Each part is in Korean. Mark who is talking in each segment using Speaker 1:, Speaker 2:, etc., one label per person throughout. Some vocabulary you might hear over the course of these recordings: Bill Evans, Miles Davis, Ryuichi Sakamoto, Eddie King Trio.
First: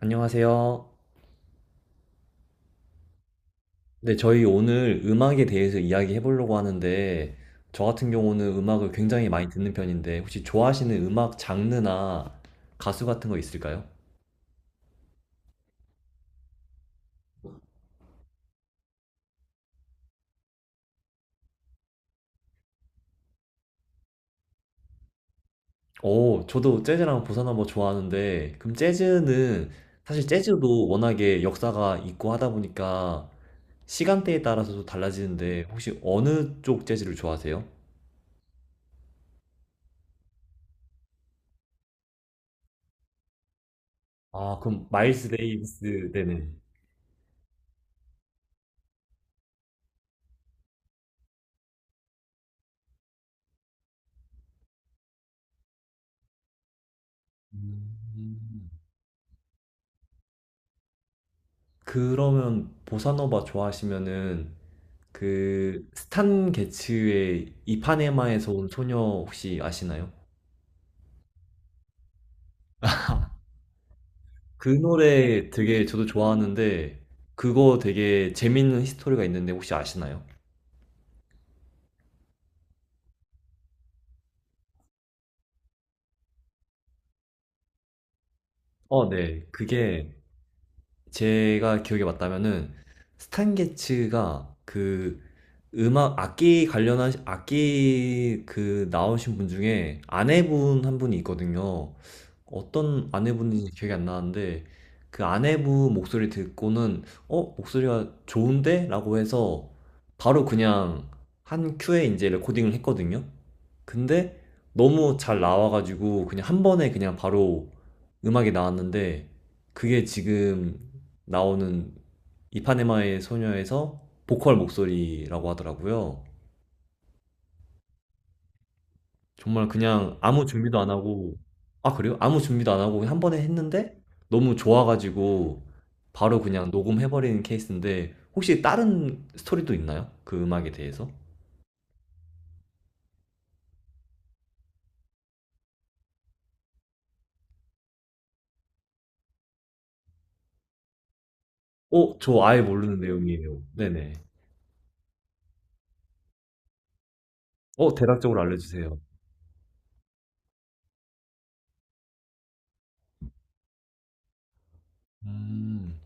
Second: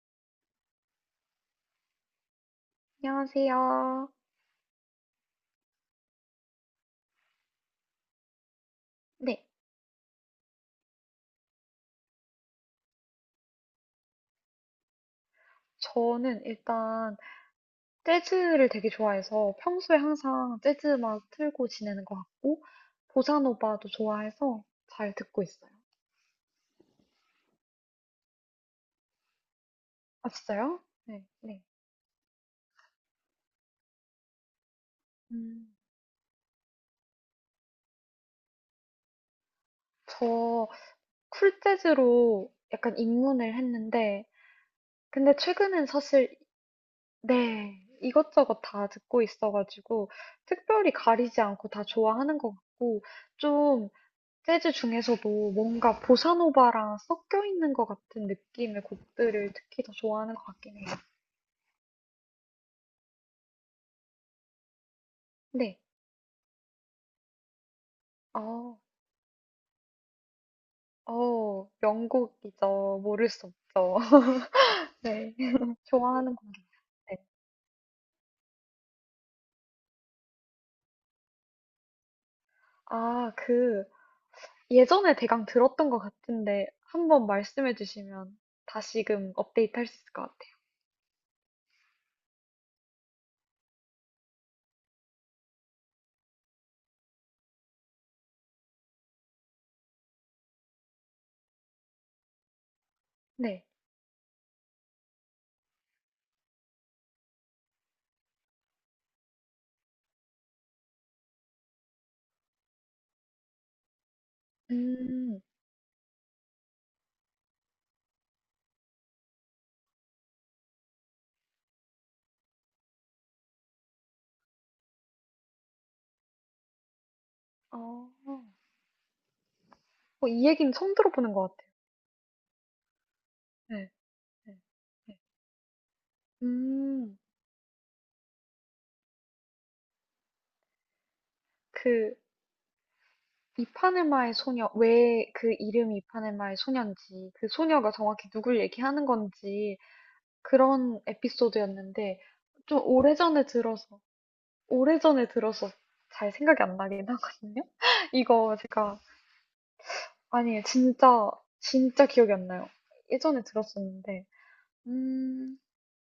Speaker 1: 안녕하세요.
Speaker 2: 안녕하세요.
Speaker 1: 네, 저희 오늘 음악에 대해서 이야기해 보려고 하는데, 저 같은 경우는 음악을 굉장히
Speaker 2: 네,
Speaker 1: 많이 듣는 편인데, 혹시 좋아하시는 음악 장르나 가수 같은 거 있을까요?
Speaker 2: 저는 일단 재즈를 되게 좋아해서 평소에 항상 재즈 음악 틀고 지내는 것 같고 보사노바도 좋아해서 잘 듣고 있어요.
Speaker 1: 오, 저도 재즈랑 보사노바 좋아하는데, 그럼 재즈는, 사실
Speaker 2: 아, 진짜요?
Speaker 1: 재즈도
Speaker 2: 네,
Speaker 1: 워낙에
Speaker 2: 네.
Speaker 1: 역사가 있고 하다 보니까, 시간대에 따라서도 달라지는데,
Speaker 2: 음,
Speaker 1: 혹시 어느 쪽 재즈를 좋아하세요?
Speaker 2: 저 쿨 재즈로 약간 입문을 했는데
Speaker 1: 아, 그럼 마일스
Speaker 2: 근데 최근엔
Speaker 1: 데이비스,
Speaker 2: 사실
Speaker 1: 네네.
Speaker 2: 네, 이것저것 다 듣고 있어가지고 특별히 가리지 않고 다 좋아하는 것 같고 좀 재즈 중에서도 뭔가 보사노바랑 섞여 있는 것 같은
Speaker 1: 음.
Speaker 2: 느낌의 곡들을 특히 더 좋아하는 것 같긴 해요.
Speaker 1: 그러면 보사노바 좋아하시면은
Speaker 2: 네,
Speaker 1: 그 스탄 게츠의 이파네마에서 온
Speaker 2: 어,
Speaker 1: 소녀 혹시 아시나요?
Speaker 2: 명곡이죠. 모를 수 없죠.
Speaker 1: 그
Speaker 2: 네,
Speaker 1: 노래 되게 저도
Speaker 2: 좋아하는 곡
Speaker 1: 좋아하는데
Speaker 2: 같아요.
Speaker 1: 그거 되게 재밌는 히스토리가 있는데 혹시 아시나요?
Speaker 2: 아, 그 예전에 대강 들었던 것 같은데 한번 말씀해 주시면
Speaker 1: 어,
Speaker 2: 다시금
Speaker 1: 네.
Speaker 2: 업데이트 할 수
Speaker 1: 그게
Speaker 2: 있을 것 같아요.
Speaker 1: 제가 기억에 맞다면은 스탄 게츠가 그 음악 악기 관련한 악기 그 나오신 분 중에 아내분 한 분이 있거든요. 어떤
Speaker 2: 네,
Speaker 1: 아내분인지 기억이 안 나는데 그 아내분 목소리 듣고는 어 목소리가 좋은데? 라고 해서 바로 그냥 한 큐에 이제 레코딩을 했거든요. 근데 너무 잘
Speaker 2: 음,
Speaker 1: 나와가지고 그냥 한 번에 그냥 바로 음악이 나왔는데 그게 지금 나오는 이파네마의 소녀에서 보컬 목소리라고 하더라고요.
Speaker 2: 어,
Speaker 1: 정말 그냥 아무
Speaker 2: 이 얘기는
Speaker 1: 준비도 안
Speaker 2: 처음 들어보는
Speaker 1: 하고,
Speaker 2: 것 같아요.
Speaker 1: 아, 그래요? 아무 준비도 안 하고 그냥 한 번에
Speaker 2: 네,
Speaker 1: 했는데 너무
Speaker 2: 네, 네.
Speaker 1: 좋아가지고 바로 그냥
Speaker 2: 음,
Speaker 1: 녹음해버리는 케이스인데 혹시 다른 스토리도 있나요? 그 음악에 대해서?
Speaker 2: 그 이파네마의 소녀, 왜 그 이름이 이파네마의 소녀인지, 그 소녀가 정확히 누굴 얘기하는 건지, 그런
Speaker 1: 어,
Speaker 2: 에피소드였는데,
Speaker 1: 저 아예
Speaker 2: 좀
Speaker 1: 모르는 내용이에요. 네네.
Speaker 2: 오래전에 들어서 잘 생각이 안 나긴 하거든요?
Speaker 1: 어, 대략적으로
Speaker 2: 이거
Speaker 1: 알려주세요.
Speaker 2: 제가, 아니, 진짜, 진짜 기억이 안 나요. 예전에 들었었는데, 음,
Speaker 1: 음,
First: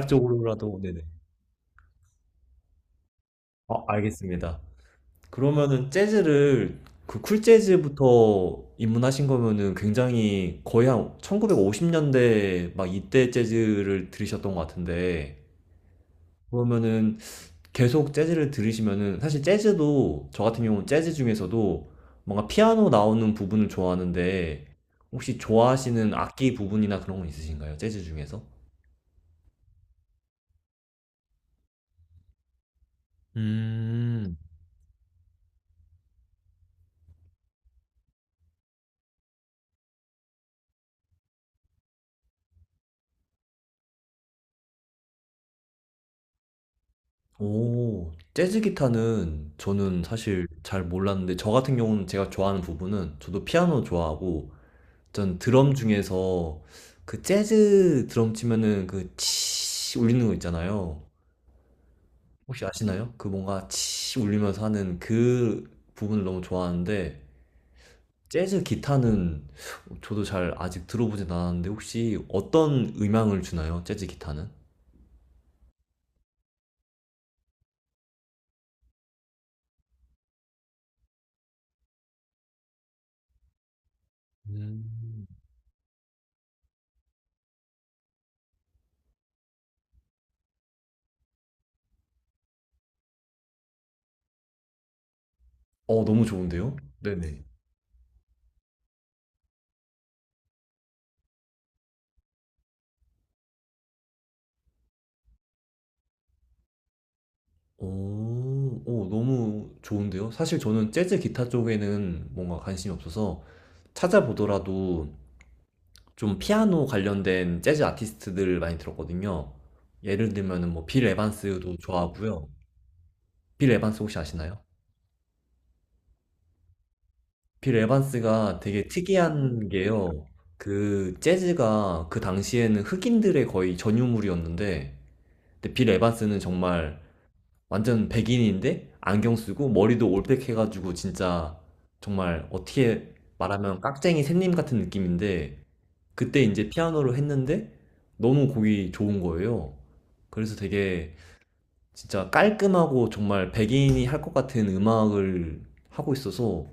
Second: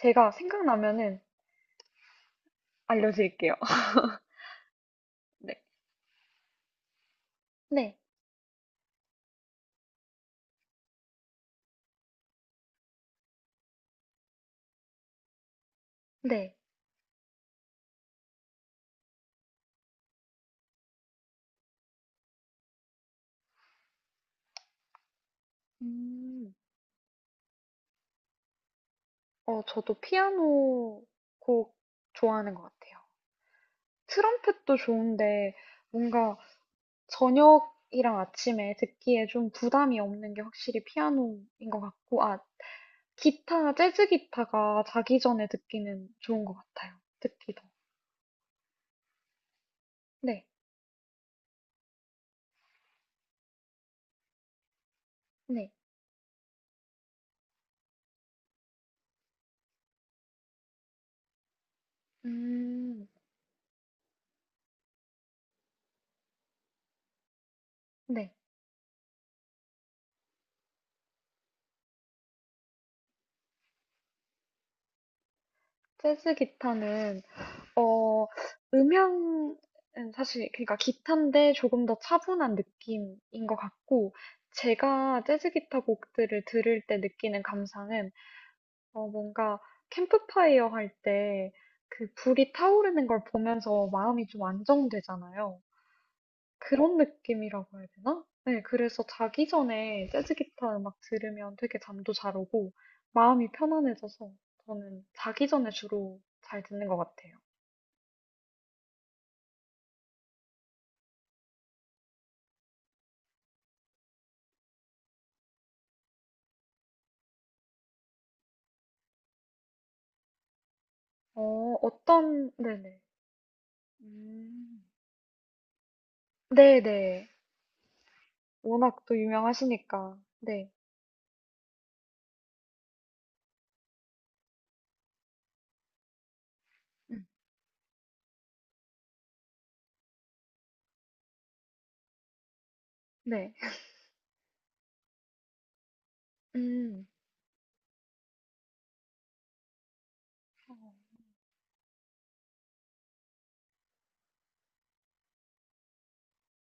Speaker 2: 제가
Speaker 1: 네네.
Speaker 2: 생각나면은 알려드릴게요.
Speaker 1: 어, 알겠습니다.
Speaker 2: 네.
Speaker 1: 그러면은 재즈를 그 쿨
Speaker 2: 네,
Speaker 1: 재즈부터 입문하신 거면은 굉장히 거의 한 1950년대 막 이때 재즈를 들으셨던 것 같은데
Speaker 2: 네.
Speaker 1: 그러면은 계속 재즈를 들으시면은 사실 재즈도 저 같은 경우는 재즈 중에서도 뭔가 피아노 나오는 부분을 좋아하는데 혹시 좋아하시는 악기
Speaker 2: 음,
Speaker 1: 부분이나 그런 건 있으신가요? 재즈 중에서?
Speaker 2: 저도 피아노 곡 좋아하는 것 같아요.
Speaker 1: 음,
Speaker 2: 트럼펫도 좋은데 뭔가 저녁이랑 아침에 듣기에 좀 부담이 없는 게 확실히 피아노인 것 같고, 아, 기타, 재즈 기타가 자기 전에 듣기는 좋은 것 같아요. 듣기 더.
Speaker 1: 오, 재즈 기타는 저는 사실
Speaker 2: 네,
Speaker 1: 잘 몰랐는데, 저 같은 경우는 제가 좋아하는 부분은, 저도 피아노 좋아하고, 전
Speaker 2: 네.
Speaker 1: 드럼 중에서 그 재즈 드럼 치면은 그 치 울리는 거 있잖아요. 혹시
Speaker 2: 음,
Speaker 1: 아시나요? 그 뭔가 치 울리면서 하는 그 부분을 너무 좋아하는데,
Speaker 2: 네.
Speaker 1: 재즈 기타는 저도 잘 아직 들어보진 않았는데, 혹시 어떤 음향을 주나요? 재즈 기타는?
Speaker 2: 재즈 기타는, 어, 음향은 사실, 그러니까 기타인데 조금 더 차분한 느낌인 것 같고, 제가
Speaker 1: 음.
Speaker 2: 재즈 기타 곡들을 들을 때 느끼는 감상은 뭔가 캠프파이어 할 때 그 불이 타오르는 걸 보면서 마음이 좀 안정되잖아요.
Speaker 1: 어, 너무 좋은데요?
Speaker 2: 그런
Speaker 1: 네네.
Speaker 2: 느낌이라고 해야 되나? 네, 그래서 자기 전에 재즈 기타 음악 들으면 되게 잠도 잘 오고 마음이 편안해져서 저는 자기 전에 주로 잘 듣는 것 같아요.
Speaker 1: 오. 오 너무 좋은데요. 사실 저는 재즈 기타 쪽에는 뭔가 관심이 없어서 찾아보더라도 좀 피아노 관련된 재즈 아티스트들을 많이 들었거든요. 예를 들면은 뭐 빌 에반스도
Speaker 2: 어,
Speaker 1: 좋아하고요.
Speaker 2: 어떤, 네네.
Speaker 1: 빌 에반스 혹시 아시나요?
Speaker 2: 음, 네네.
Speaker 1: 빌 에반스가 되게
Speaker 2: 워낙 또
Speaker 1: 특이한
Speaker 2: 유명하시니까.
Speaker 1: 게요.
Speaker 2: 네,
Speaker 1: 그 재즈가 그 당시에는 흑인들의 거의 전유물이었는데 근데 빌 에반스는 정말
Speaker 2: 음,
Speaker 1: 완전 백인인데 안경 쓰고 머리도 올백해가지고 진짜 정말 어떻게
Speaker 2: 네.
Speaker 1: 말하면 깍쟁이 샘님 같은 느낌인데 그때 이제 피아노
Speaker 2: 음,
Speaker 1: 를 했는데 너무 곡이 좋은 거예요. 그래서
Speaker 2: 어,
Speaker 1: 되게 진짜 깔끔하고 정말 백인이 할 것 같은 음악을 하고 있어서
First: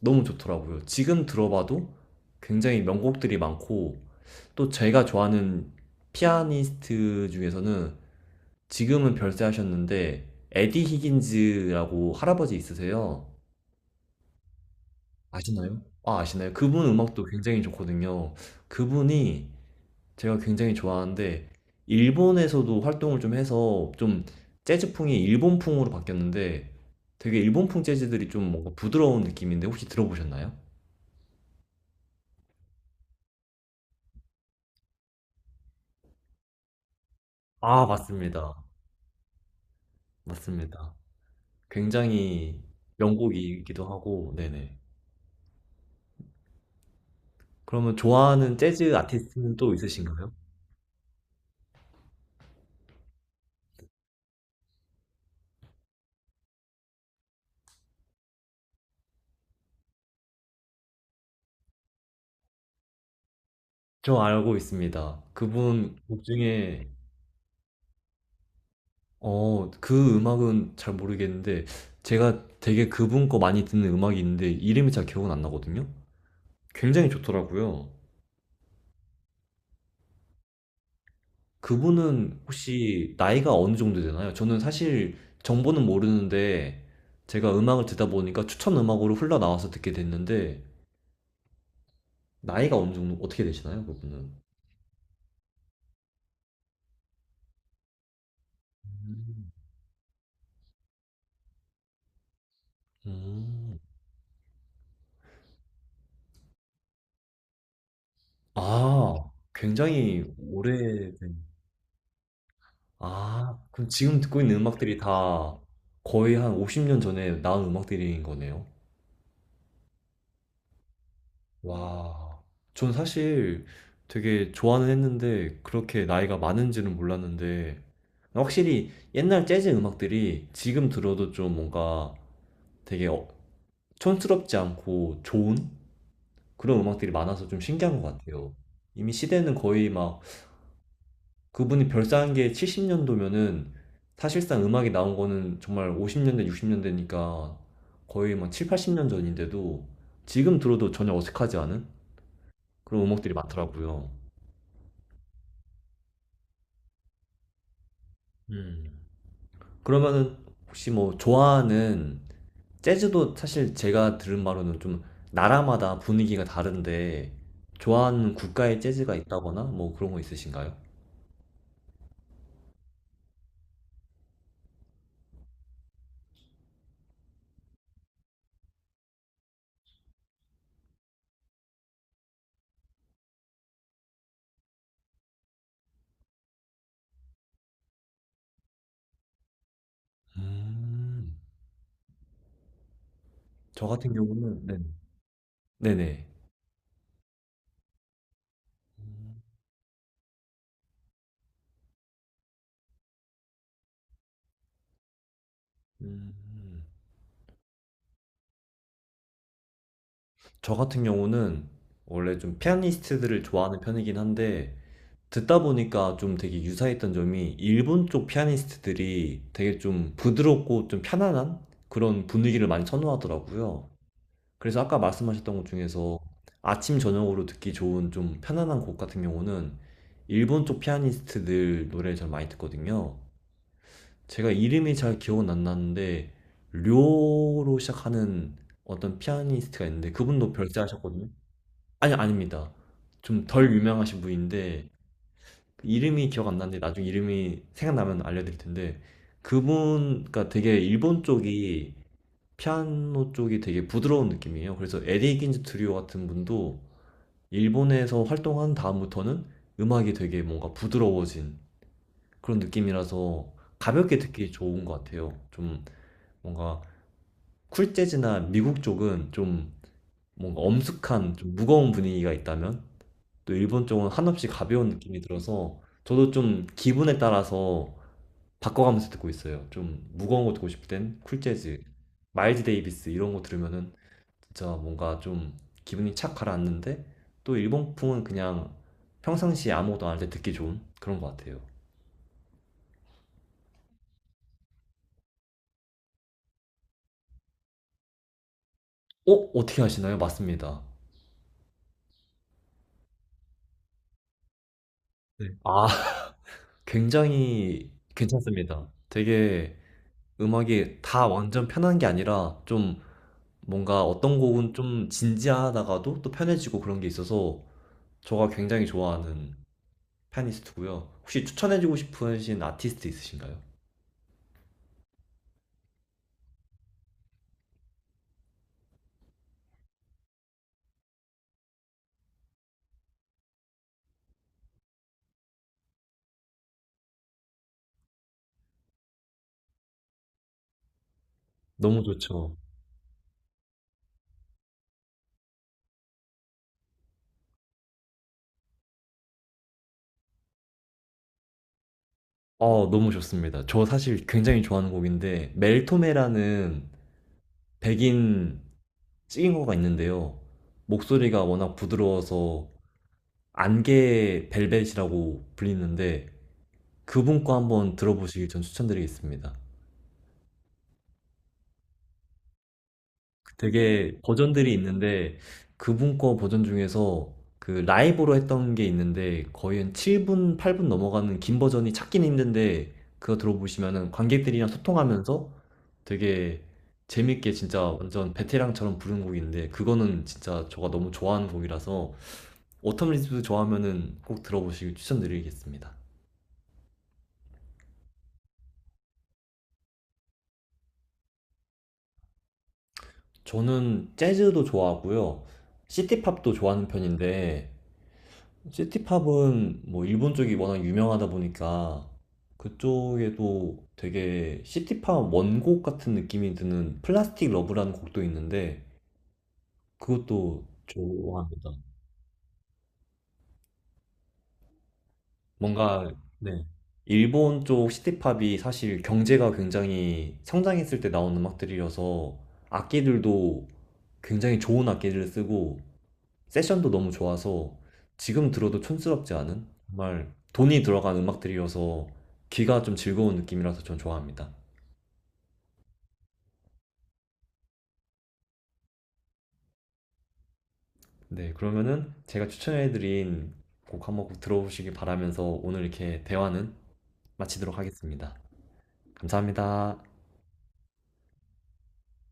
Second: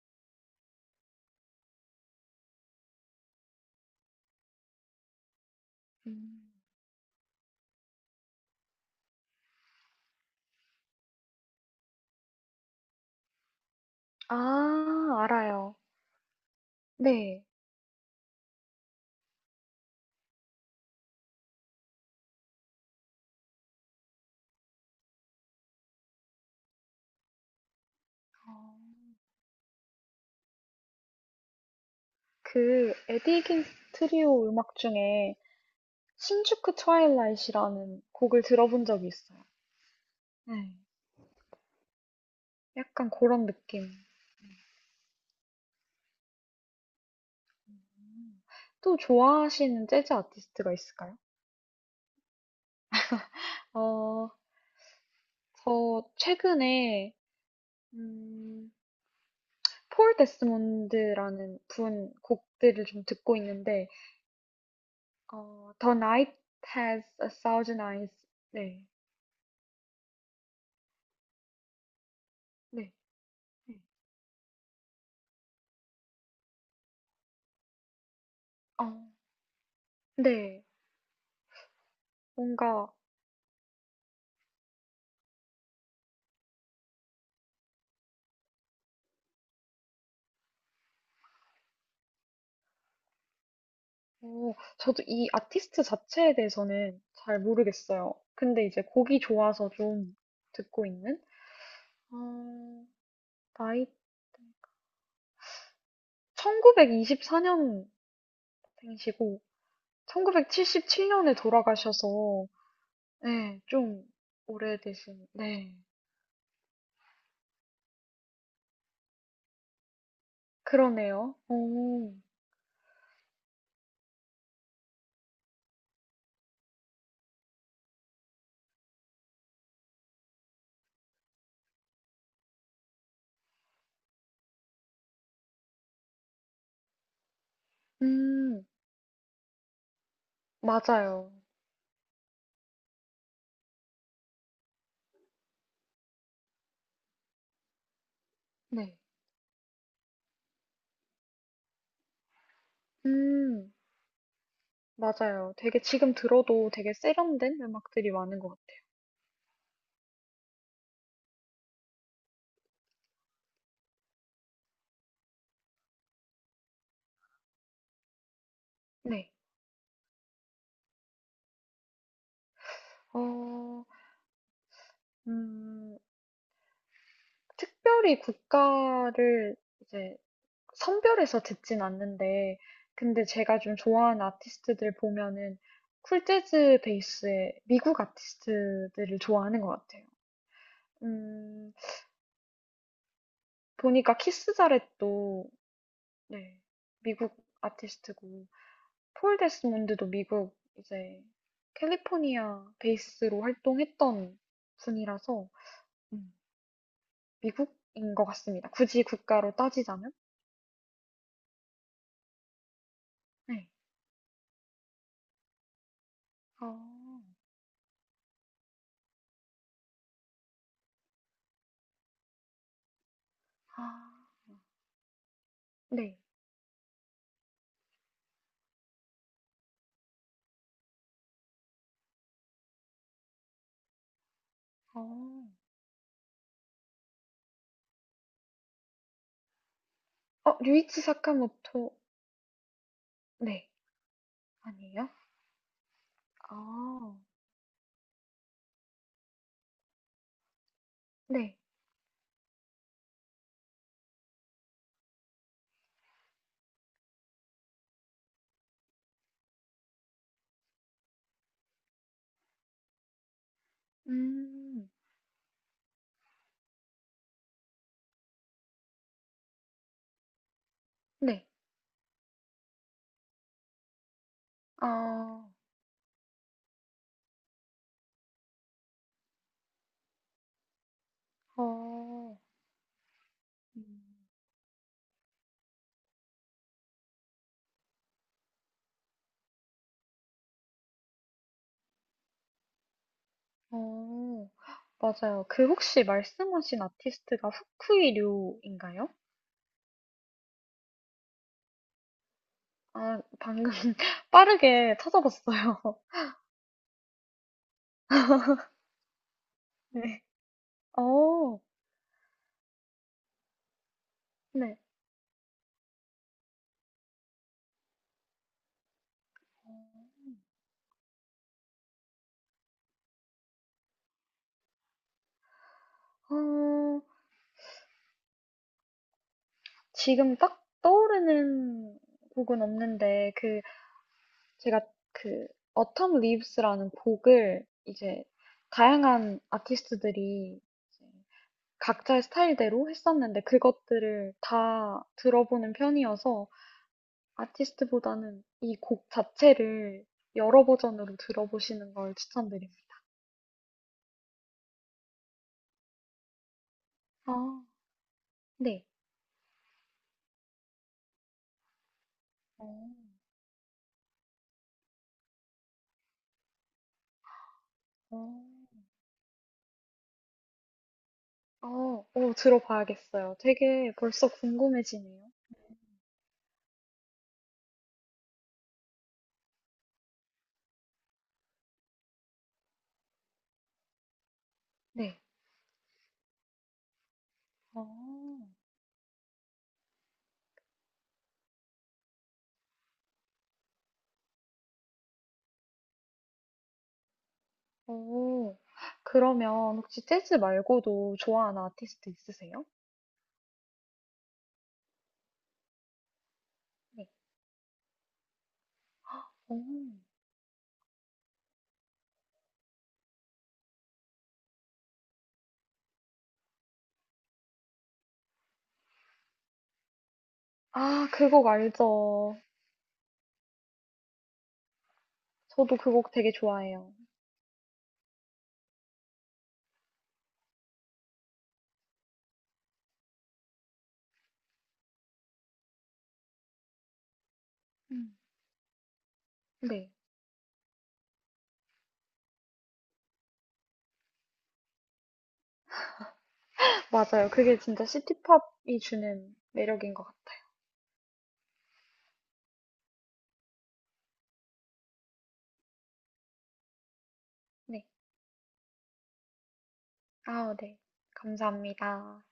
Speaker 1: 너무 좋더라고요. 지금 들어봐도 굉장히 명곡들이 많고 또 제가 좋아하는
Speaker 2: 음.
Speaker 1: 피아니스트 중에서는 지금은 별세하셨는데 에디 히긴즈라고 할아버지 있으세요.
Speaker 2: 아, 알아요.
Speaker 1: 아시나요? 아, 아시나요? 그분 음악도
Speaker 2: 네.
Speaker 1: 굉장히 좋거든요. 그분이 제가 굉장히 좋아하는데 일본에서도 활동을 좀 해서 좀 재즈풍이 일본풍으로 바뀌었는데 되게 일본풍 재즈들이 좀 뭔가
Speaker 2: 어,
Speaker 1: 부드러운 느낌인데 혹시 들어보셨나요?
Speaker 2: 그 에디 킹 트리오 음악 중에 신주쿠
Speaker 1: 아,
Speaker 2: 트와일라잇이라는 곡을
Speaker 1: 맞습니다.
Speaker 2: 들어본 적이 있어요. 네.
Speaker 1: 맞습니다. 굉장히
Speaker 2: 약간 그런
Speaker 1: 명곡이기도
Speaker 2: 느낌.
Speaker 1: 하고, 네네. 그러면
Speaker 2: 음.
Speaker 1: 좋아하는 재즈
Speaker 2: 또
Speaker 1: 아티스트는 또
Speaker 2: 좋아하시는 재즈
Speaker 1: 있으신가요?
Speaker 2: 아티스트가 있을까요? 어, 저 최근에 음, 폴 데스몬드라는 분 곡들을 좀 듣고 있는데
Speaker 1: 저 알고 있습니다.
Speaker 2: The
Speaker 1: 그분 곡
Speaker 2: Night
Speaker 1: 중에,
Speaker 2: Has a Thousand Eyes. 네.
Speaker 1: 어, 그 음악은 잘 모르겠는데, 제가 되게
Speaker 2: 네.
Speaker 1: 그분 거 많이
Speaker 2: 네.
Speaker 1: 듣는 음악이 있는데, 이름이 잘 기억은 안 나거든요? 굉장히 좋더라고요.
Speaker 2: 어, 네.
Speaker 1: 그분은
Speaker 2: 뭔가
Speaker 1: 혹시 나이가 어느 정도 되나요? 저는 사실 정보는 모르는데, 제가 음악을 듣다 보니까 추천 음악으로 흘러나와서 듣게 됐는데, 나이가 어느 정도, 어떻게 되시나요, 그분은?
Speaker 2: 오, 저도 이 아티스트 자체에 대해서는 잘 모르겠어요. 근데 이제 곡이 좋아서 좀 듣고 있는? 어,
Speaker 1: 음.
Speaker 2: 나이, 1924년생이시고,
Speaker 1: 아, 굉장히
Speaker 2: 1977년에
Speaker 1: 오래된
Speaker 2: 돌아가셔서,
Speaker 1: 아,
Speaker 2: 네,
Speaker 1: 그럼
Speaker 2: 좀
Speaker 1: 지금 듣고 있는 음악들이
Speaker 2: 오래되신,
Speaker 1: 다
Speaker 2: 네,
Speaker 1: 거의 한 50년 전에 나온 음악들인 거네요.
Speaker 2: 그러네요. 오,
Speaker 1: 와, 전 사실 되게 좋아는 했는데 그렇게 나이가 많은지는 몰랐는데 확실히 옛날 재즈 음악들이 지금 들어도 좀 뭔가 되게 촌스럽지 않고 좋은 그런 음악들이 많아서 좀 신기한 것 같아요.
Speaker 2: 음,
Speaker 1: 이미 시대는 거의 막
Speaker 2: 맞아요.
Speaker 1: 그분이 별 쌓은 게 70년도면은 사실상 음악이 나온 거는 정말 50년대, 60년대니까 거의 뭐 7,
Speaker 2: 네,
Speaker 1: 80년 전인데도 지금 들어도 전혀 어색하지 않은 그런 음악들이
Speaker 2: 음,
Speaker 1: 많더라고요.
Speaker 2: 맞아요. 되게 지금 들어도 되게 세련된 음악들이 많은 것 같아요.
Speaker 1: 음. 그러면은 혹시 뭐 좋아하는 재즈도 사실 제가 들은 바로는 좀 나라마다 분위기가 다른데 좋아하는 국가의 재즈가
Speaker 2: 네,
Speaker 1: 있다거나 뭐 그런 거 있으신가요?
Speaker 2: 어, 음, 특별히 국가를 이제 선별해서 듣진 않는데, 근데 제가 좀 좋아하는 아티스트들 보면은 쿨 재즈 베이스의 미국 아티스트들을 좋아하는 것 같아요.
Speaker 1: 음,
Speaker 2: 음,
Speaker 1: 저 같은
Speaker 2: 보니까 키스
Speaker 1: 경우는 네.
Speaker 2: 자렛도
Speaker 1: 네네.
Speaker 2: 네, 미국 아티스트고, 폴 데스몬드도 미국 이제 캘리포니아 베이스로 활동했던 분이라서 음,
Speaker 1: 음.
Speaker 2: 미국인 것 같습니다. 굳이 국가로 따지자면.
Speaker 1: 저 같은 경우는 원래 좀 피아니스트들을
Speaker 2: 네.
Speaker 1: 좋아하는 편이긴 한데 듣다 보니까 좀 되게
Speaker 2: 어,
Speaker 1: 유사했던 점이 일본 쪽 피아니스트들이 되게 좀 부드럽고 좀 편안한 그런 분위기를 많이
Speaker 2: 아.
Speaker 1: 선호하더라고요. 그래서 아까 말씀하셨던 것 중에서
Speaker 2: 네.
Speaker 1: 아침 저녁으로 듣기 좋은 좀 편안한 곡 같은 경우는 일본 쪽 피아니스트들 노래를 잘 많이 듣거든요. 제가 이름이 잘 기억은
Speaker 2: 어.
Speaker 1: 안 나는데 료로 시작하는 어떤 피아니스트가 있는데 그분도
Speaker 2: 류이치
Speaker 1: 별세하셨거든요.
Speaker 2: 사카모토
Speaker 1: 아니, 아닙니다. 좀
Speaker 2: 네.
Speaker 1: 덜 유명하신 분인데,
Speaker 2: 아니에요?
Speaker 1: 그 이름이 기억 안 나는데, 나중에
Speaker 2: 아.
Speaker 1: 이름이 생각나면 알려드릴 텐데, 그분, 그니까 되게 일본
Speaker 2: 네.
Speaker 1: 쪽이, 피아노 쪽이 되게 부드러운 느낌이에요. 그래서 에디 긴즈 트리오 같은 분도 일본에서 활동한 다음부터는 음악이 되게 뭔가 부드러워진 그런 느낌이라서 가볍게 듣기 좋은
Speaker 2: 음.
Speaker 1: 것 같아요. 좀 뭔가 쿨 재즈나 미국 쪽은 좀 뭔가 엄숙한
Speaker 2: 네.
Speaker 1: 좀 무거운 분위기가 있다면 또 일본 쪽은 한없이 가벼운 느낌이
Speaker 2: 아.
Speaker 1: 들어서 저도 좀 기분에 따라서 바꿔가면서 듣고 있어요. 좀 무거운 거 듣고 싶을 땐 쿨 재즈,
Speaker 2: 어.
Speaker 1: 마일즈 데이비스 이런 거 들으면은
Speaker 2: 음.
Speaker 1: 진짜 뭔가 좀 기분이 착 가라앉는데 또 일본풍은 그냥 평상시에 아무것도 안할 때 듣기 좋은 그런 것 같아요.
Speaker 2: 어. 맞아요. 그 혹시 말씀하신 아티스트가 후쿠이 류인가요?
Speaker 1: 어? 어떻게 아시나요 맞습니다.
Speaker 2: 아 방금 빠르게
Speaker 1: 네.
Speaker 2: 찾아봤어요.
Speaker 1: 아, 굉장히 괜찮습니다. 되게
Speaker 2: 네.
Speaker 1: 음악이 다
Speaker 2: 어.
Speaker 1: 완전 편한 게 아니라 좀 뭔가 어떤 곡은
Speaker 2: 네.
Speaker 1: 좀 진지하다가도 또 편해지고 그런 게 있어서 저가 굉장히 좋아하는
Speaker 2: 어.
Speaker 1: 피아니스트고요. 혹시 추천해주고 싶으신 아티스트 있으신가요?
Speaker 2: 어. 지금 딱 떠오르는 곡은 없는데 그 제가 그 Autumn Leaves라는 곡을 이제 다양한 아티스트들이 이제
Speaker 1: 너무
Speaker 2: 각자의
Speaker 1: 좋죠.
Speaker 2: 스타일대로 했었는데 그것들을 다 들어보는 편이어서 아티스트보다는 이 곡 자체를 여러 버전으로 들어보시는 걸 추천드립니다.
Speaker 1: 어, 너무 좋습니다. 저 사실 굉장히 좋아하는 곡인데 멜토메라는
Speaker 2: 아,
Speaker 1: 백인
Speaker 2: 네.
Speaker 1: 찍인거가 있는데요. 목소리가 워낙
Speaker 2: 어,
Speaker 1: 부드러워서 안개 벨벳이라고 불리는데 그분 거 한번
Speaker 2: 어,
Speaker 1: 들어보시길 전 추천드리겠습니다.
Speaker 2: 들어봐야겠어요. 되게
Speaker 1: 되게
Speaker 2: 벌써
Speaker 1: 버전들이
Speaker 2: 궁금해지네요.
Speaker 1: 있는데 그분 거 버전 중에서 그 라이브로 했던 게 있는데 거의 한 7분, 8분 넘어가는 긴 버전이 찾기는 힘든데 그거 들어보시면은 관객들이랑
Speaker 2: 네.
Speaker 1: 소통하면서 되게 재밌게 진짜
Speaker 2: 어.
Speaker 1: 완전 베테랑처럼 부른 곡인데 그거는 진짜 제가 너무 좋아하는 곡이라서 오텀 리즈도 좋아하면은 꼭 들어보시길 추천드리겠습니다.
Speaker 2: 오, 그러면 혹시 재즈 말고도 좋아하는 아티스트 있으세요?
Speaker 1: 저는 재즈도 좋아하고요. 시티팝도 좋아하는
Speaker 2: 네.
Speaker 1: 편인데
Speaker 2: 오.
Speaker 1: 시티팝은 뭐 일본 쪽이 워낙 유명하다 보니까 그쪽에도 되게 시티팝 원곡 같은 느낌이 드는 플라스틱 러브라는 곡도 있는데 그것도
Speaker 2: 아, 그 곡
Speaker 1: 좋아합니다.
Speaker 2: 알죠. 저도 그
Speaker 1: 뭔가
Speaker 2: 곡 되게
Speaker 1: 네.
Speaker 2: 좋아해요.
Speaker 1: 일본 쪽 시티팝이 사실 경제가 굉장히 성장했을 때 나온 음악들이어서 악기들도 굉장히 좋은 악기를 쓰고 세션도 너무 좋아서
Speaker 2: 음.
Speaker 1: 지금 들어도 촌스럽지 않은
Speaker 2: 네.
Speaker 1: 정말 돈이 들어간 음악들이어서 귀가 좀 즐거운 느낌이라서 전 좋아합니다.
Speaker 2: 맞아요. 그게 진짜 시티팝이 주는 매력인 것 같아요.
Speaker 1: 네, 그러면은 제가 추천해드린 곡 한번 꼭 들어보시기 바라면서 오늘 이렇게 대화는 마치도록
Speaker 2: 네.
Speaker 1: 하겠습니다. 감사합니다.
Speaker 2: 아 네. 감사합니다.